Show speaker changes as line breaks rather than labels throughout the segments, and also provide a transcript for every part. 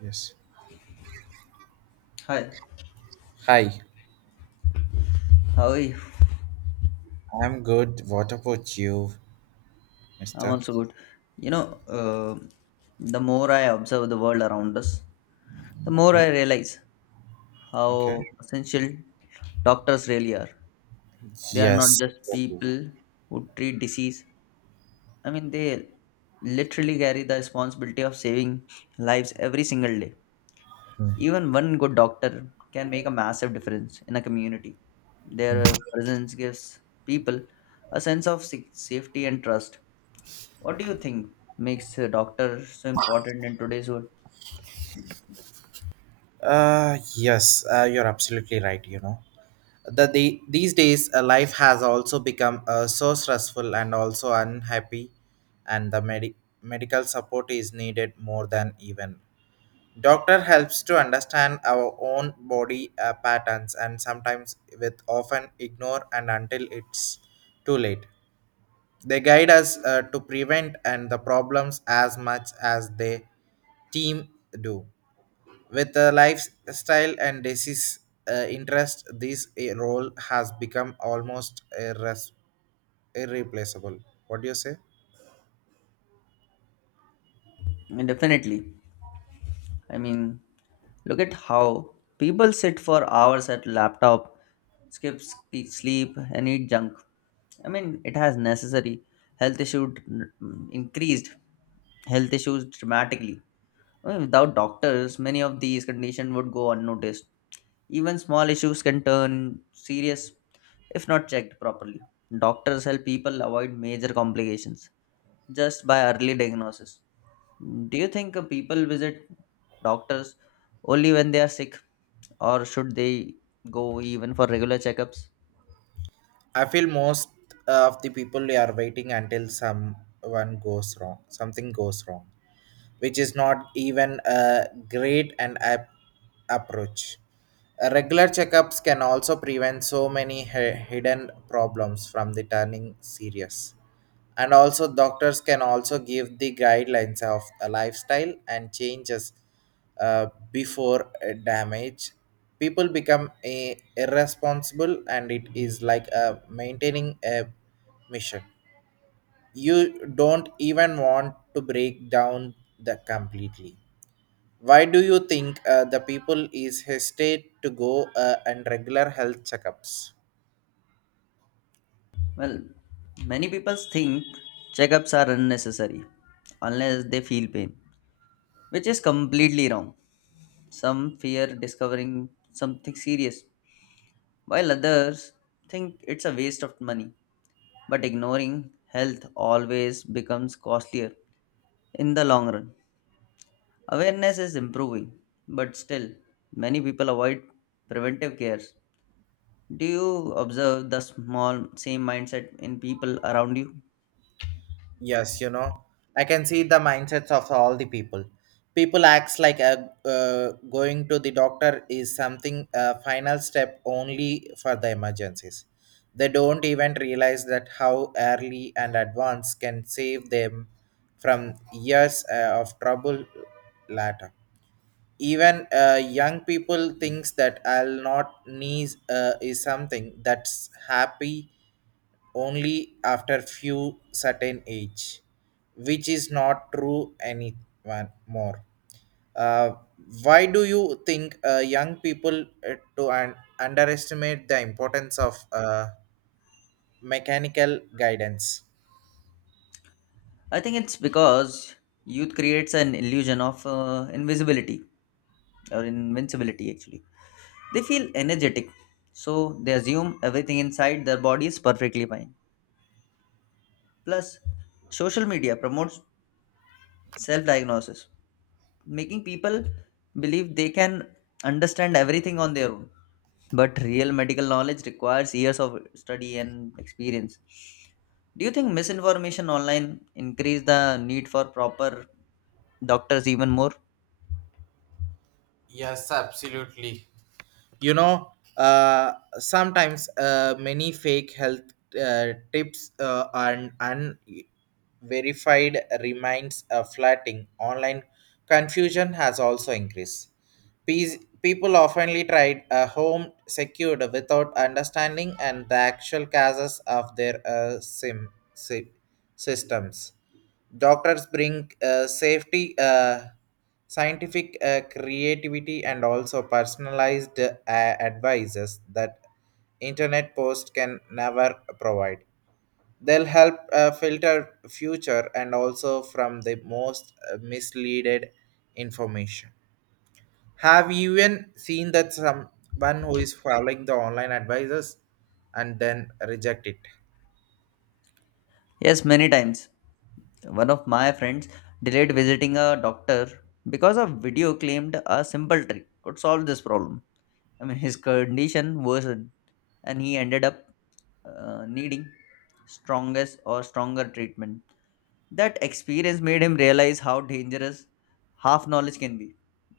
Yes.
Hi,
Hi,
how are you?
I'm good. What about you,
I'm
mister?
also good. You know, uh, the more I observe the world around us, the more I
Okay.
realize
Okay.
how essential doctors really are. They are not
Yes,
just
exactly.
people who treat disease. I mean, they literally carry the responsibility of saving lives every single day. Even one good doctor can make a massive difference in a community. Their presence gives people a sense of safety and trust. What do you think makes a doctor so important in today's world?
Yes, you're absolutely right, you know. The these days life has also become so stressful and also unhappy, and the medical support is needed more than even. Doctor helps to understand our own body patterns, and sometimes with often ignore and until it's too late. They guide us to prevent and the problems as much as they team do. With the lifestyle and disease interest, this role has become almost irreplaceable. What do you say?
And definitely. I mean, look at how people sit for hours at laptop, skip sleep, and eat junk. I mean, it has necessary increased health issues dramatically. I mean, without doctors, many of these conditions would go unnoticed. Even small issues can turn serious if not checked properly. Doctors help people avoid major complications just by early diagnosis. Do you think people visit doctors only when they are sick, or should they go even for regular checkups?
I feel most of the people they are waiting until someone goes wrong, something goes wrong, which is not even a great and approach. Regular checkups can also prevent so many hidden problems from the turning serious. And also, doctors can also give the guidelines of a lifestyle and changes, uh, before damage people become a, irresponsible, and it is like a maintaining a mission you don't even want to break down the completely. Why do you think the people is hesitate to go and regular health checkups?
Well, many people think checkups are unnecessary unless they feel pain, which is completely wrong. Some fear discovering something serious, while others think it's a waste of money. But ignoring health always becomes costlier in the long run. Awareness is improving, but still, many people avoid preventive cares. Do you observe the small same mindset in people around you?
Yes, you know, I can see the mindsets of all the people. People acts like a, going to the doctor is something a final step only for the emergencies. They don't even realize that how early and advanced can save them from years of trouble later. Even young people thinks that I'll not need is something that's happy only after few certain age, which is not true anyone more. Uh, why do you think young people to underestimate the importance of mechanical guidance?
I think it's because youth creates an illusion of invisibility or invincibility actually. They feel energetic, so they assume everything inside their body is perfectly fine. Plus, social media promotes self diagnosis, making people believe they can understand everything on their own. But real medical knowledge requires years of study and experience. Do you think misinformation online increase the need for proper doctors even more?
Yes, absolutely. You know, sometimes many fake health tips and unverified remains flatting online, confusion has also increased. People oftenly tried a home secured without understanding and the actual causes of their sy- systems. Doctors bring safety, scientific creativity, and also personalized advices that internet post can never provide. They'll help filter future and also from the most misleaded information. Have you even seen that someone who is following the online advisors and then reject it?
Yes, many times. One of my friends delayed visiting a doctor because a video claimed a simple trick could solve this problem. I mean, his condition worsened, and he ended up needing strongest or stronger treatment. That experience made him realize how dangerous half knowledge can be.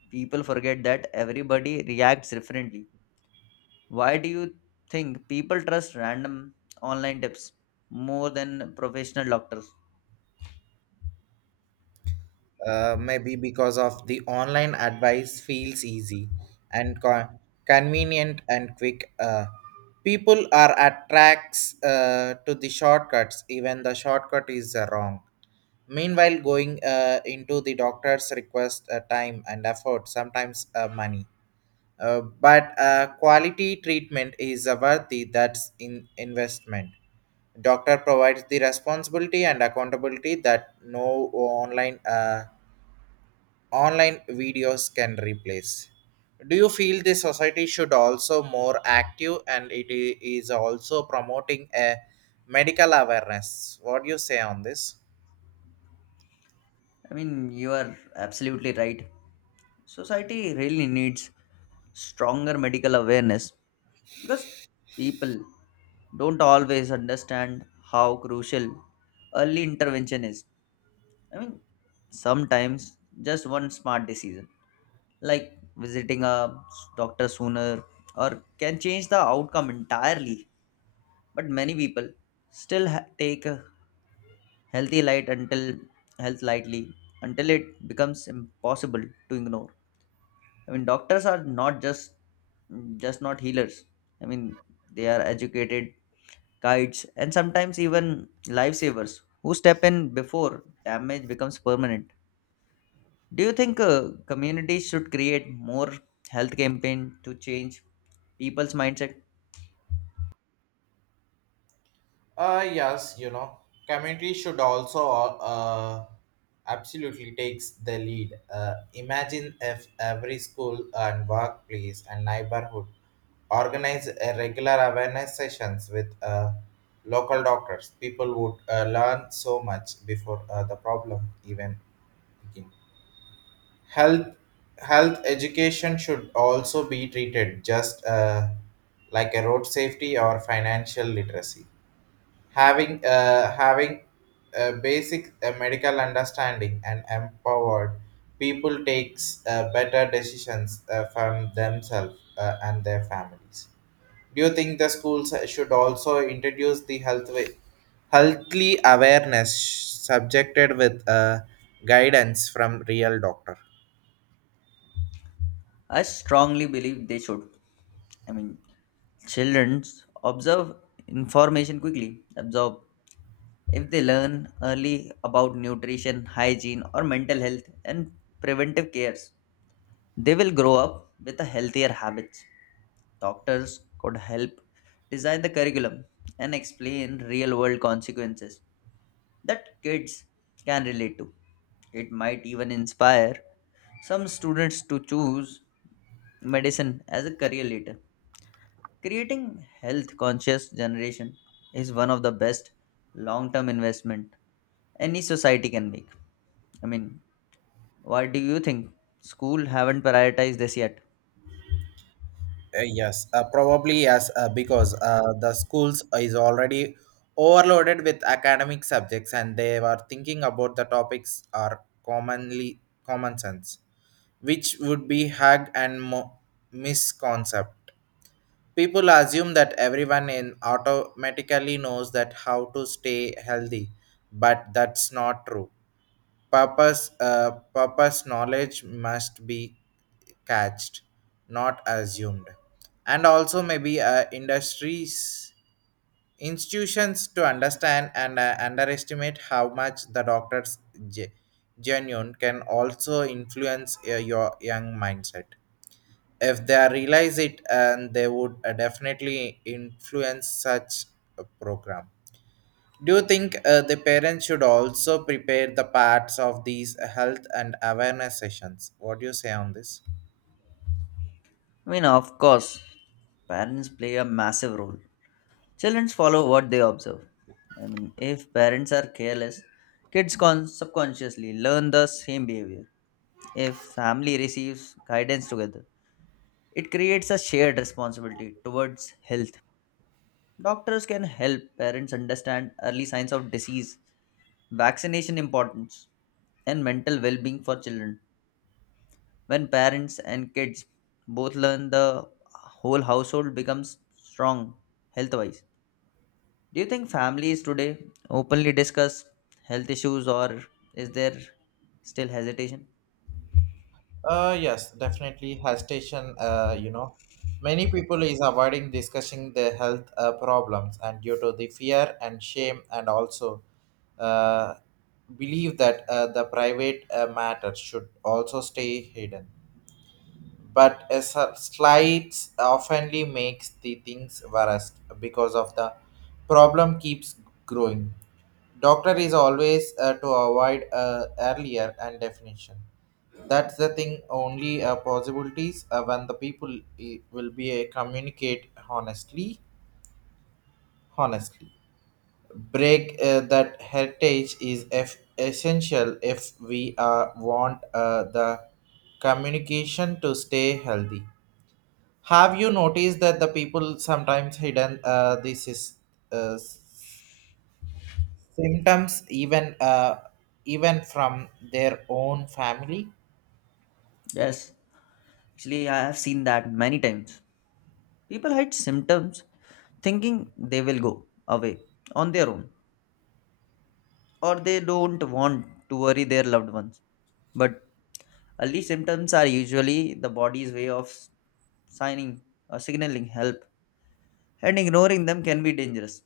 People forget that everybody reacts differently. Why do you think people trust random online tips more than professional doctors?
Maybe because of the online advice feels easy and convenient and quick, people are attracts to the shortcuts even the shortcut is wrong. Meanwhile going into the doctor's request time and effort, sometimes money, but quality treatment is worthy, that's in investment. Doctor provides the responsibility and accountability that no online videos can replace. Do you feel the society should also more active and it is also promoting a medical awareness? What do you say on this?
I mean, you are absolutely right. Society really needs stronger medical awareness because people don't always understand how crucial early intervention is. I mean, sometimes just one smart decision, like visiting a doctor sooner, or can change the outcome entirely. But many people still ha- take a healthy light until health lightly until it becomes impossible to ignore. I mean, doctors are not just just not healers. I mean, they are educated guides, and sometimes even lifesavers who step in before damage becomes permanent. Do you think communities should create more health campaign to change people's mindset?
Yes, you know, commentary should also uh, absolutely takes the lead. Imagine if every school and workplace and neighborhood organize a regular awareness sessions with local doctors. People would learn so much before the problem even begin. Health health education should also be treated just like a road safety or financial literacy, having a basic medical understanding, and empowered people takes better decisions from themselves and their families. Do you think the schools should also introduce the health healthly awareness subjected with guidance from real doctor?
I strongly believe they should. I mean, children observe information quickly, absorb. If they learn early about nutrition, hygiene, or mental health and preventive cares, they will grow up with a healthier habits. Doctors could help design the curriculum and explain real world consequences that kids can relate to. It might even inspire some students to choose medicine as a career later. Creating health conscious generation is one of the best long term investment any society can make. I mean, why do you think school haven't prioritized this yet?
Yes, Probably yes, because the schools is already overloaded with academic subjects, and they were thinking about the topics are commonly common sense, which would be hug and misconcept. People assume that everyone in automatically knows that how to stay healthy, but that's not true. Papa's knowledge must be catched, not assumed, and also maybe industries institutions to understand and underestimate how much the doctor's ge- genuine can also influence your young mindset. If they realize it, and they would definitely influence such a program. Do you think the parents should also prepare the parts of these health and awareness sessions? What do you say on this?
I mean, of course, parents play a massive role. Children follow what they observe. I mean, if parents are careless, kids subconsciously learn the same behavior. If family receives guidance together, it creates a shared responsibility towards health. Doctors can help parents understand early signs of disease, vaccination importance, and mental well-being for children. When parents and kids both learn, the whole household becomes strong health wise. Do you think families today openly discuss health issues or is there still hesitation?
Yes, definitely. Hesitation, you know, many people is avoiding discussing their health problems and due to the fear and shame, and also uh, believe that the private matter should also stay hidden. But a slides oftenly makes the things worse because of the problem keeps growing. Doctor is always to avoid earlier and definition. That's the thing. Only possibilities when the people will be communicate honestly. Honestly, break that heritage is essential if we want the communication to stay healthy. Have you noticed that the people sometimes hidden this is uh, s- symptoms even from their own family?
Yes, actually, I have seen that many times. People hide symptoms thinking they will go away on their own or they don't want to worry their loved ones. But early symptoms are usually the body's way of signing or signaling help and ignoring them can be dangerous.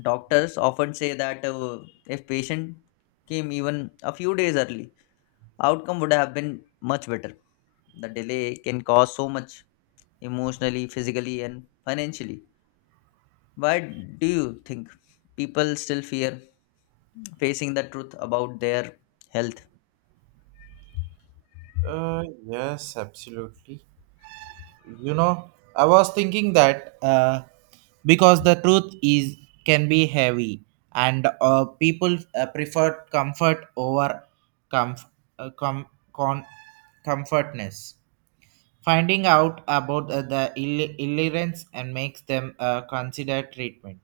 Doctors often say that if patient came even a few days early, outcome would have been much better. The delay can cause so much emotionally, physically, and financially. Why do you think people still fear facing the truth about their health?
Yes, absolutely. You know, I was thinking that because the truth is can be heavy, and people prefer comfort over comf- uh, com- con- comfortness. Finding out about the illiterance and makes them consider treatment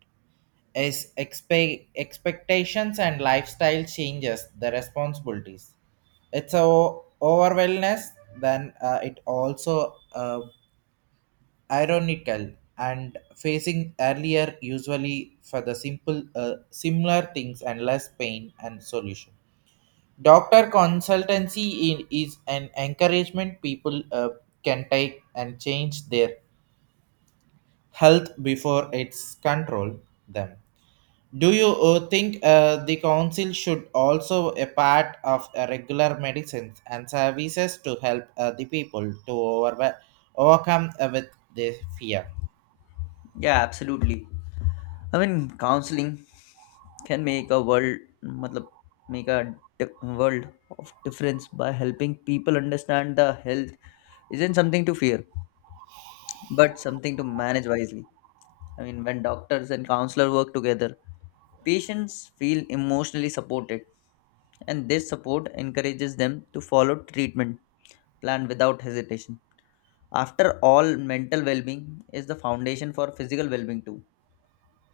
is expectations and lifestyle changes the responsibilities, it's a overwhelmness. Then it also ironical, and facing earlier usually for the simple similar things and less pain and solution. Doctor consultancy in, is an encouragement people can take and change their health before it's control them. Do you think the council should also a part of regular medicines and services to help the people to overcome with the fear?
Yeah, absolutely. I mean, counseling can make a world, matlab, make a world of difference by helping people understand the health isn't something to fear, but something to manage wisely. I mean, when doctors and counselors work together, patients feel emotionally supported, and this support encourages them to follow treatment plan without hesitation. After all, mental well-being is the foundation for physical well-being too.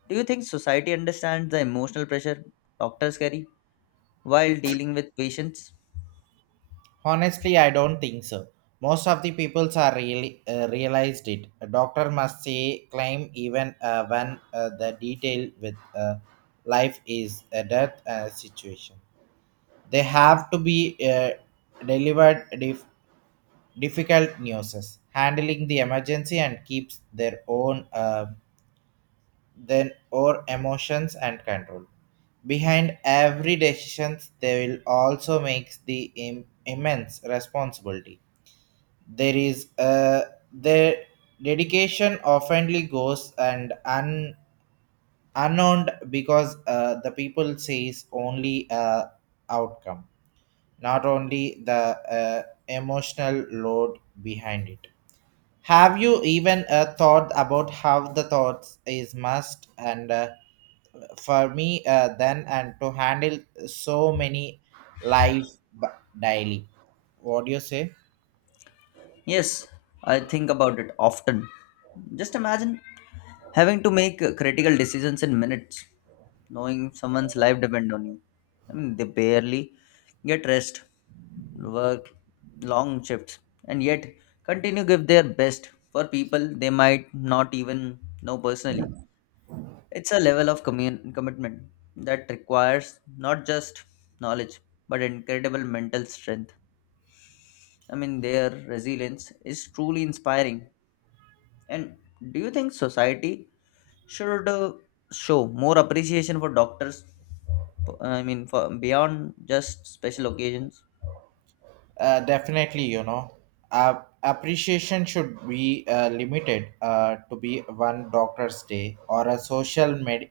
Do you think society understands the emotional pressure doctors carry while dealing with patients?
Honestly, I don't think so. Most of the peoples are really realized it. A doctor must say claim even when the detail with life is a death situation. They have to be delivered difficult news, handling the emergency and keeps their own then or emotions and control. Behind every decision, they will also make the immense responsibility. There is their dedication oftenly goes and unknown because the people sees only outcome, not only the emotional load behind it. Have you even thought about how the thoughts is must and for me then and to handle so many lives daily? What do you say?
Yes, I think about it often. Just imagine having to make critical decisions in minutes, knowing someone's life depend on you. I mean, they barely get rest, work long shifts, and yet continue give their best for people they might not even know personally. It's a level of commitment that requires not just knowledge but incredible mental strength. I mean, their resilience is truly inspiring. And do you think society should show more appreciation for doctors? I mean, for beyond just special occasions.
Definitely, you know, appreciation should be limited to be one doctor's day or a social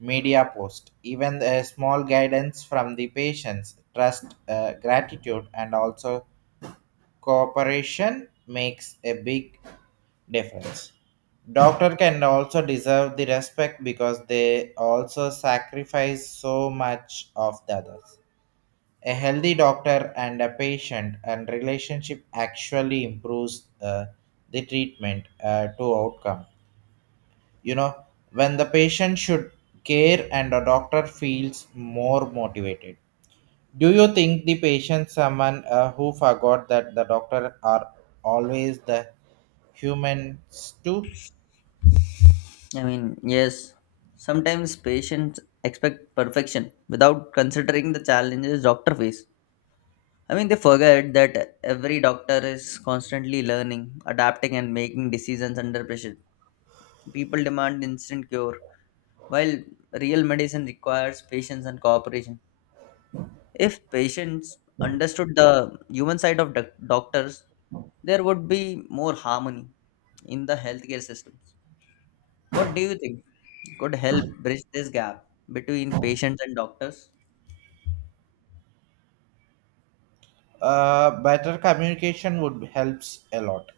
media post. Even a small guidance from the patients, trust, gratitude, and also cooperation makes a big difference. Doctor can also deserve the respect because they also sacrifice so much of the others. A healthy doctor and a patient and relationship actually improves the treatment to outcome. You know, when the patient should care and a doctor feels more motivated. Do you think the patient someone who forgot that the doctor are always the humans too?
I mean, yes, sometimes patients expect perfection without considering the challenges doctor face. I mean, they forget that every doctor is constantly learning, adapting, and making decisions under pressure. People demand instant cure while real medicine requires patience and cooperation. If patients understood the human side of doctors, there would be more harmony in the healthcare systems. What do you think could help bridge this gap between patients and doctors?
Better communication would helps a lot.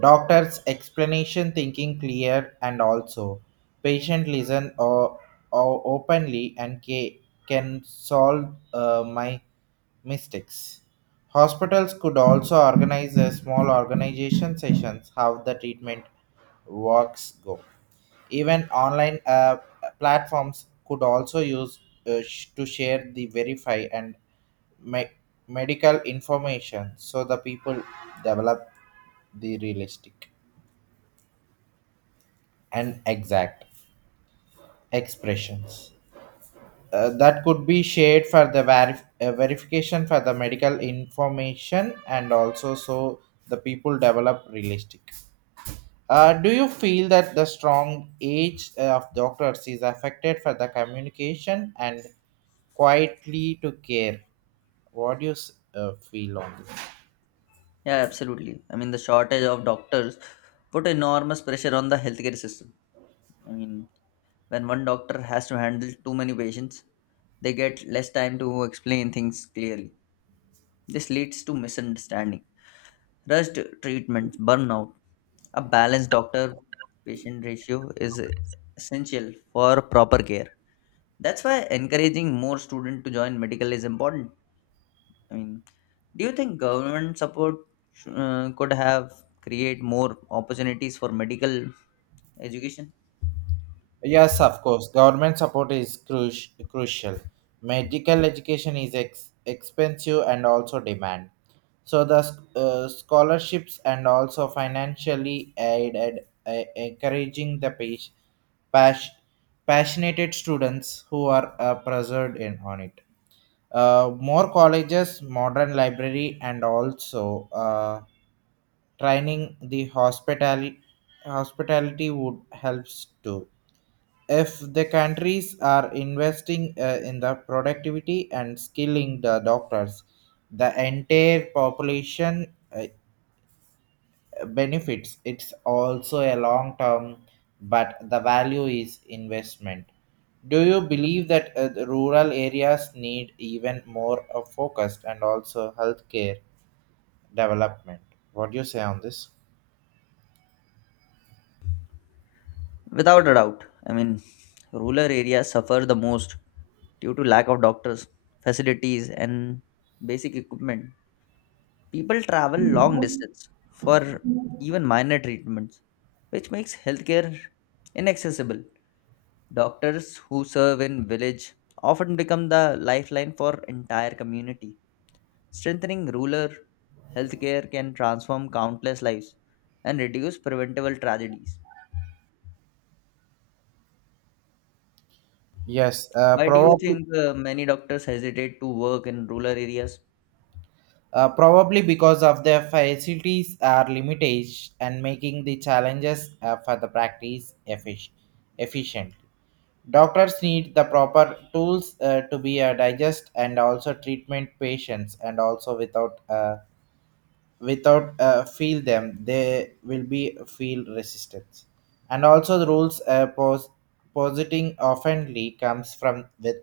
Doctor's explanation thinking clear and also patient listen or openly and can solve my mistakes. Hospitals could also organize a small organization sessions how the treatment works go. Even online platforms could also use to share the verify and me- medical information so the people develop the realistic and exact expressions that could be shared for the verification for the medical information, and also so the people develop realistic. Do you feel that the strong age of doctors is affected for the communication and quietly to care? What do you feel on this?
Yeah, absolutely. I mean, the shortage of doctors put enormous pressure on the healthcare system. I mean, when one doctor has to handle too many patients, they get less time to explain things clearly. This leads to misunderstanding, rushed treatments, burnout. A balanced doctor patient ratio is essential for proper care. That's why encouraging more students to join medical is important. I mean, do you think government support could have create more opportunities for medical education?
Yes, of course. Government support is crucial. Medical education is expensive and also demand. So the scholarships and also financially aided, encouraging the pas- passionate students who are preserved in on it. More colleges, modern library, and also training the hospitality would helps too. If the countries are investing in the productivity and skilling the doctors, the entire population uh, benefits, it's also a long term, but the value is investment. Do you believe that the rural areas need even more focused and also healthcare development? What do you say on this?
Without a doubt. I mean, rural areas suffer the most due to lack of doctors, facilities, and basic equipment. People travel long distance for even minor treatments, which makes healthcare inaccessible. Doctors who serve in village often become the lifeline for entire community. Strengthening rural healthcare can transform countless lives and reduce preventable tragedies.
Yes,
Why do you
probably.
think many doctors hesitate to work in rural areas?
Probably because of their facilities are limited and making the challenges for the practice efficient. Doctors need the proper tools to be digest and also treatment patients, and also without feel them they will be feel resistance, and also the rules positing oftenly comes from with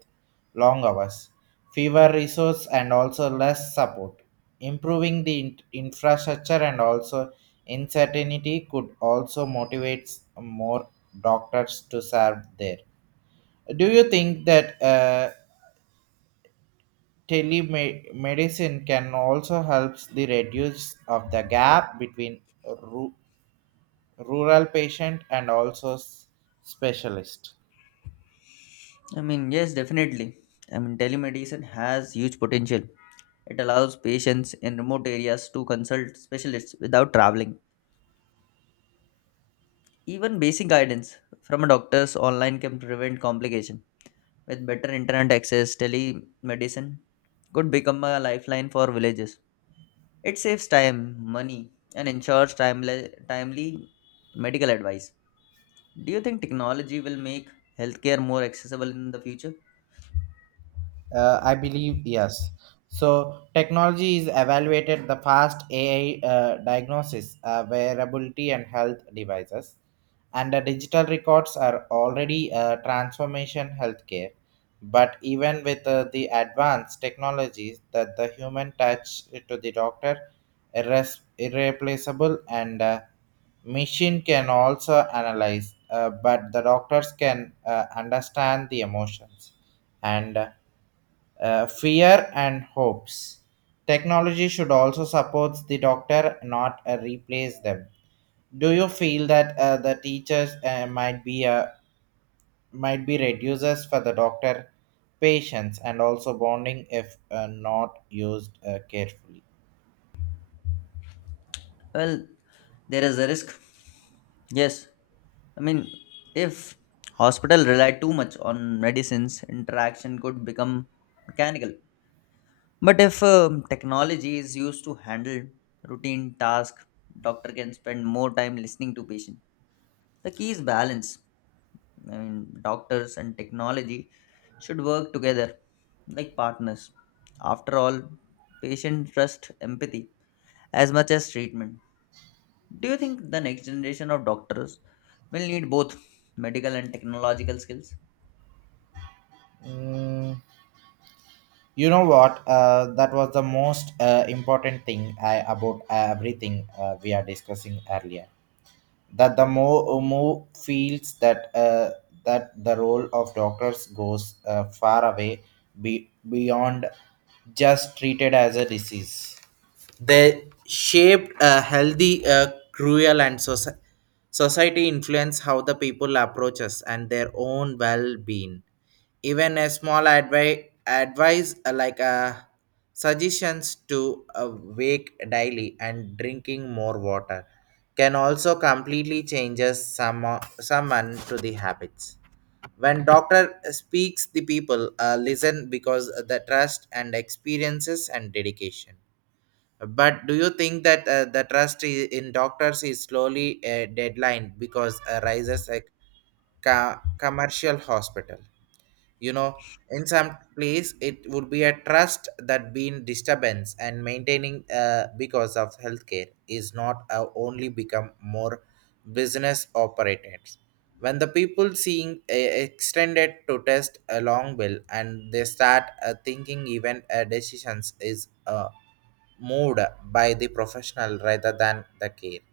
long hours, fewer resource, and also less support. Improving the infrastructure and also uncertainty could also motivate more doctors to serve there. Do you think that telemedicine can also help the reduce of the gap between ru- rural patient and also specialist?
I mean, yes, definitely. I mean, telemedicine has huge potential. It allows patients in remote areas to consult specialists without traveling. Even basic guidance from a doctor's online can prevent complication. With better internet access, telemedicine could become a lifeline for villages. It saves time, money, and ensures timely medical advice. Do you think technology will make healthcare more accessible in the future?
I believe yes. So technology is evaluated the fast AI diagnosis, wearability, and health devices, and the digital records are already transformation healthcare. But even with the advanced technologies, that the human touch to the doctor irreplaceable, and machine can also analyze, but the doctors can understand the emotions and fear and hopes. Technology should also support the doctor, not replace them. Do you feel that the teachers might be reducers for the doctor patients and also bonding if not used carefully?
Well, there is a risk. Yes, I mean, if hospital rely too much on medicines, interaction could become mechanical. But if technology is used to handle routine tasks, doctor can spend more time listening to patient. The key is balance. I mean, doctors and technology should work together like partners. After all, patient trust empathy as much as treatment. Do you think the next generation of doctors will need both medical and technological skills?
Mm, you know what? That was the most important thing I, about everything we are discussing earlier. That the more feels that that the role of doctors goes far away beyond just treated as a disease. They shaped a healthy cruel and society, influence how the people approach us and their own well-being. Even a small advice suggestions to awake daily and drinking more water can also completely changes some, someone to the habits. When doctor speaks, the people listen because the trust and experiences and dedication. But do you think that the trust in doctors is slowly a deadline because rises a commercial hospital? You know, in some place it would be a trust that being disturbance and maintaining because of healthcare is not only become more business operators. When the people seeing a extended to test a long bill, and they start thinking even decisions is moved by the professional rather than the care.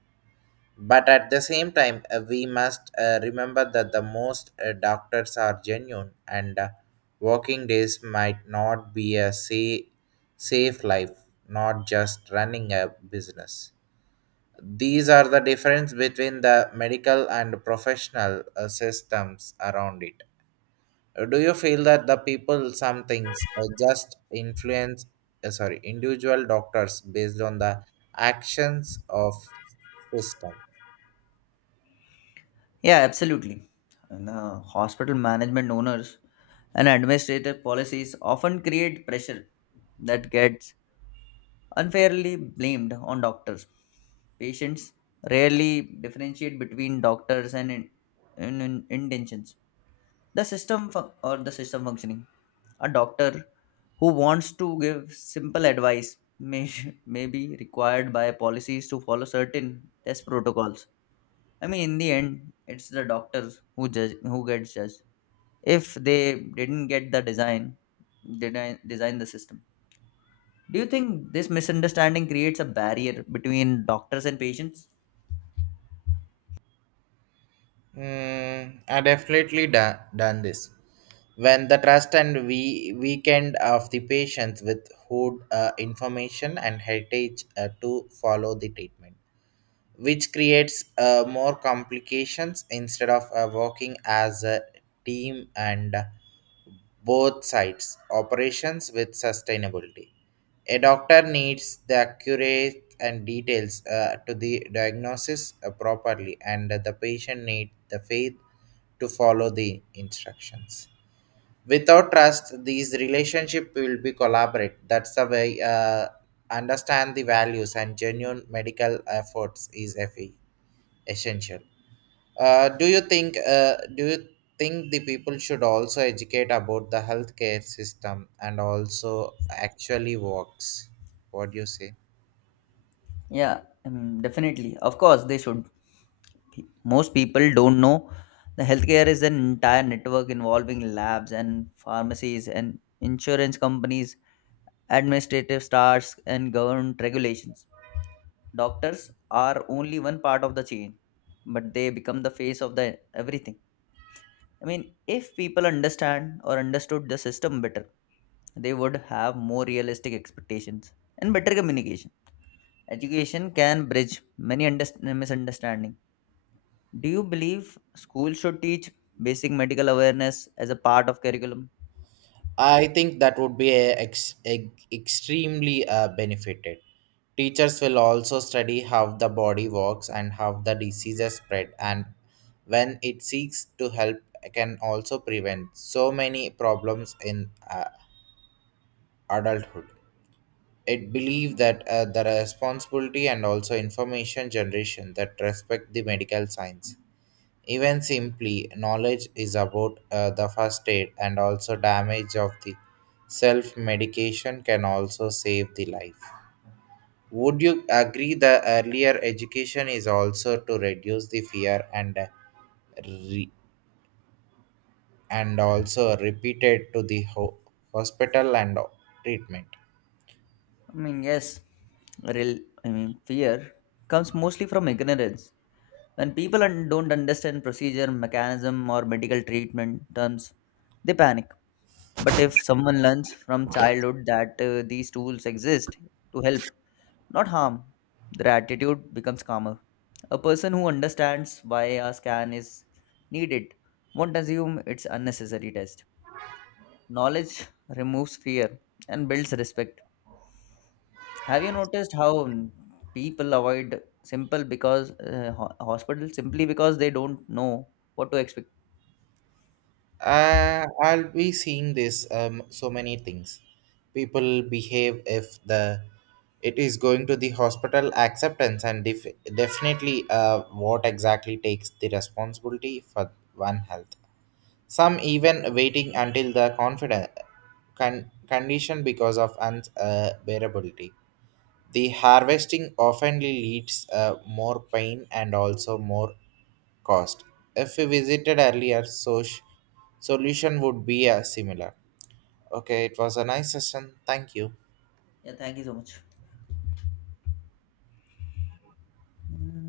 But at the same time, we must remember that the most doctors are genuine, and working days might not be a safe life, not just running a business. These are the difference between the medical and professional systems around it. Do you feel that the people, some things, just influence, sorry, individual doctors based on the actions of system?
Yeah, absolutely. And hospital management owners and administrative policies often create pressure that gets unfairly blamed on doctors. Patients rarely differentiate between doctors and intentions. The system functioning. A doctor who wants to give simple advice may be required by policies to follow certain test protocols. I mean, in the end, it's the doctors who judge who gets judged if they didn't get the design the system. Do you think this misunderstanding creates a barrier between doctors and patients?
Mm, I definitely done this. When the trust and we weekend of the patients with who information and heritage to follow the treatment, which creates more complications instead of working as a team, and both sides operations with sustainability. A doctor needs the accurate and details to the diagnosis properly, and the patient needs the faith to follow the instructions. Without trust, these relationship will be collaborate. That's the way. Understand the values and genuine medical efforts is essential. Do you think the people should also educate about the healthcare system and also actually works? What do you say?
Yeah, I mean definitely, of course they should. Most people don't know the healthcare is an entire network involving labs and pharmacies and insurance companies, administrative staffs and government regulations. Doctors are only one part of the chain but they become the face of the everything. I mean, if people understand or understood the system better, they would have more realistic expectations and better communication. Education can bridge many misunderstandings. Do you believe school should teach basic medical awareness as a part of curriculum?
I think that would be a extremely benefited. Teachers will also study how the body works and how the diseases spread, and when it seeks to help, can also prevent so many problems in adulthood. It believe that the responsibility and also information generation that respect the medical science. Even simply knowledge is about the first aid and also damage of the self medication can also save the life. Would you agree the earlier education is also to reduce the fear and re- and also repeated to the hospital and treatment?
I mean, yes, real I mean fear comes mostly from ignorance. When people don't understand procedure mechanism or medical treatment terms, they panic. But if someone learns from childhood that these tools exist to help, not harm, their attitude becomes calmer. A person who understands why a scan is needed won't assume it's unnecessary test. Knowledge removes fear and builds respect. Have you noticed how people avoid simple hospital simply because they don't know what to expect?
I'll be seeing this so many things. People behave if the it is going to the hospital acceptance and definitely what exactly takes the responsibility for one health. Some even waiting until the confident condition because of unbearability. The harvesting often leads more pain and also more cost. If we visited earlier, so solution would be similar. Okay, it was a nice session. Thank you.
Yeah, thank you so much.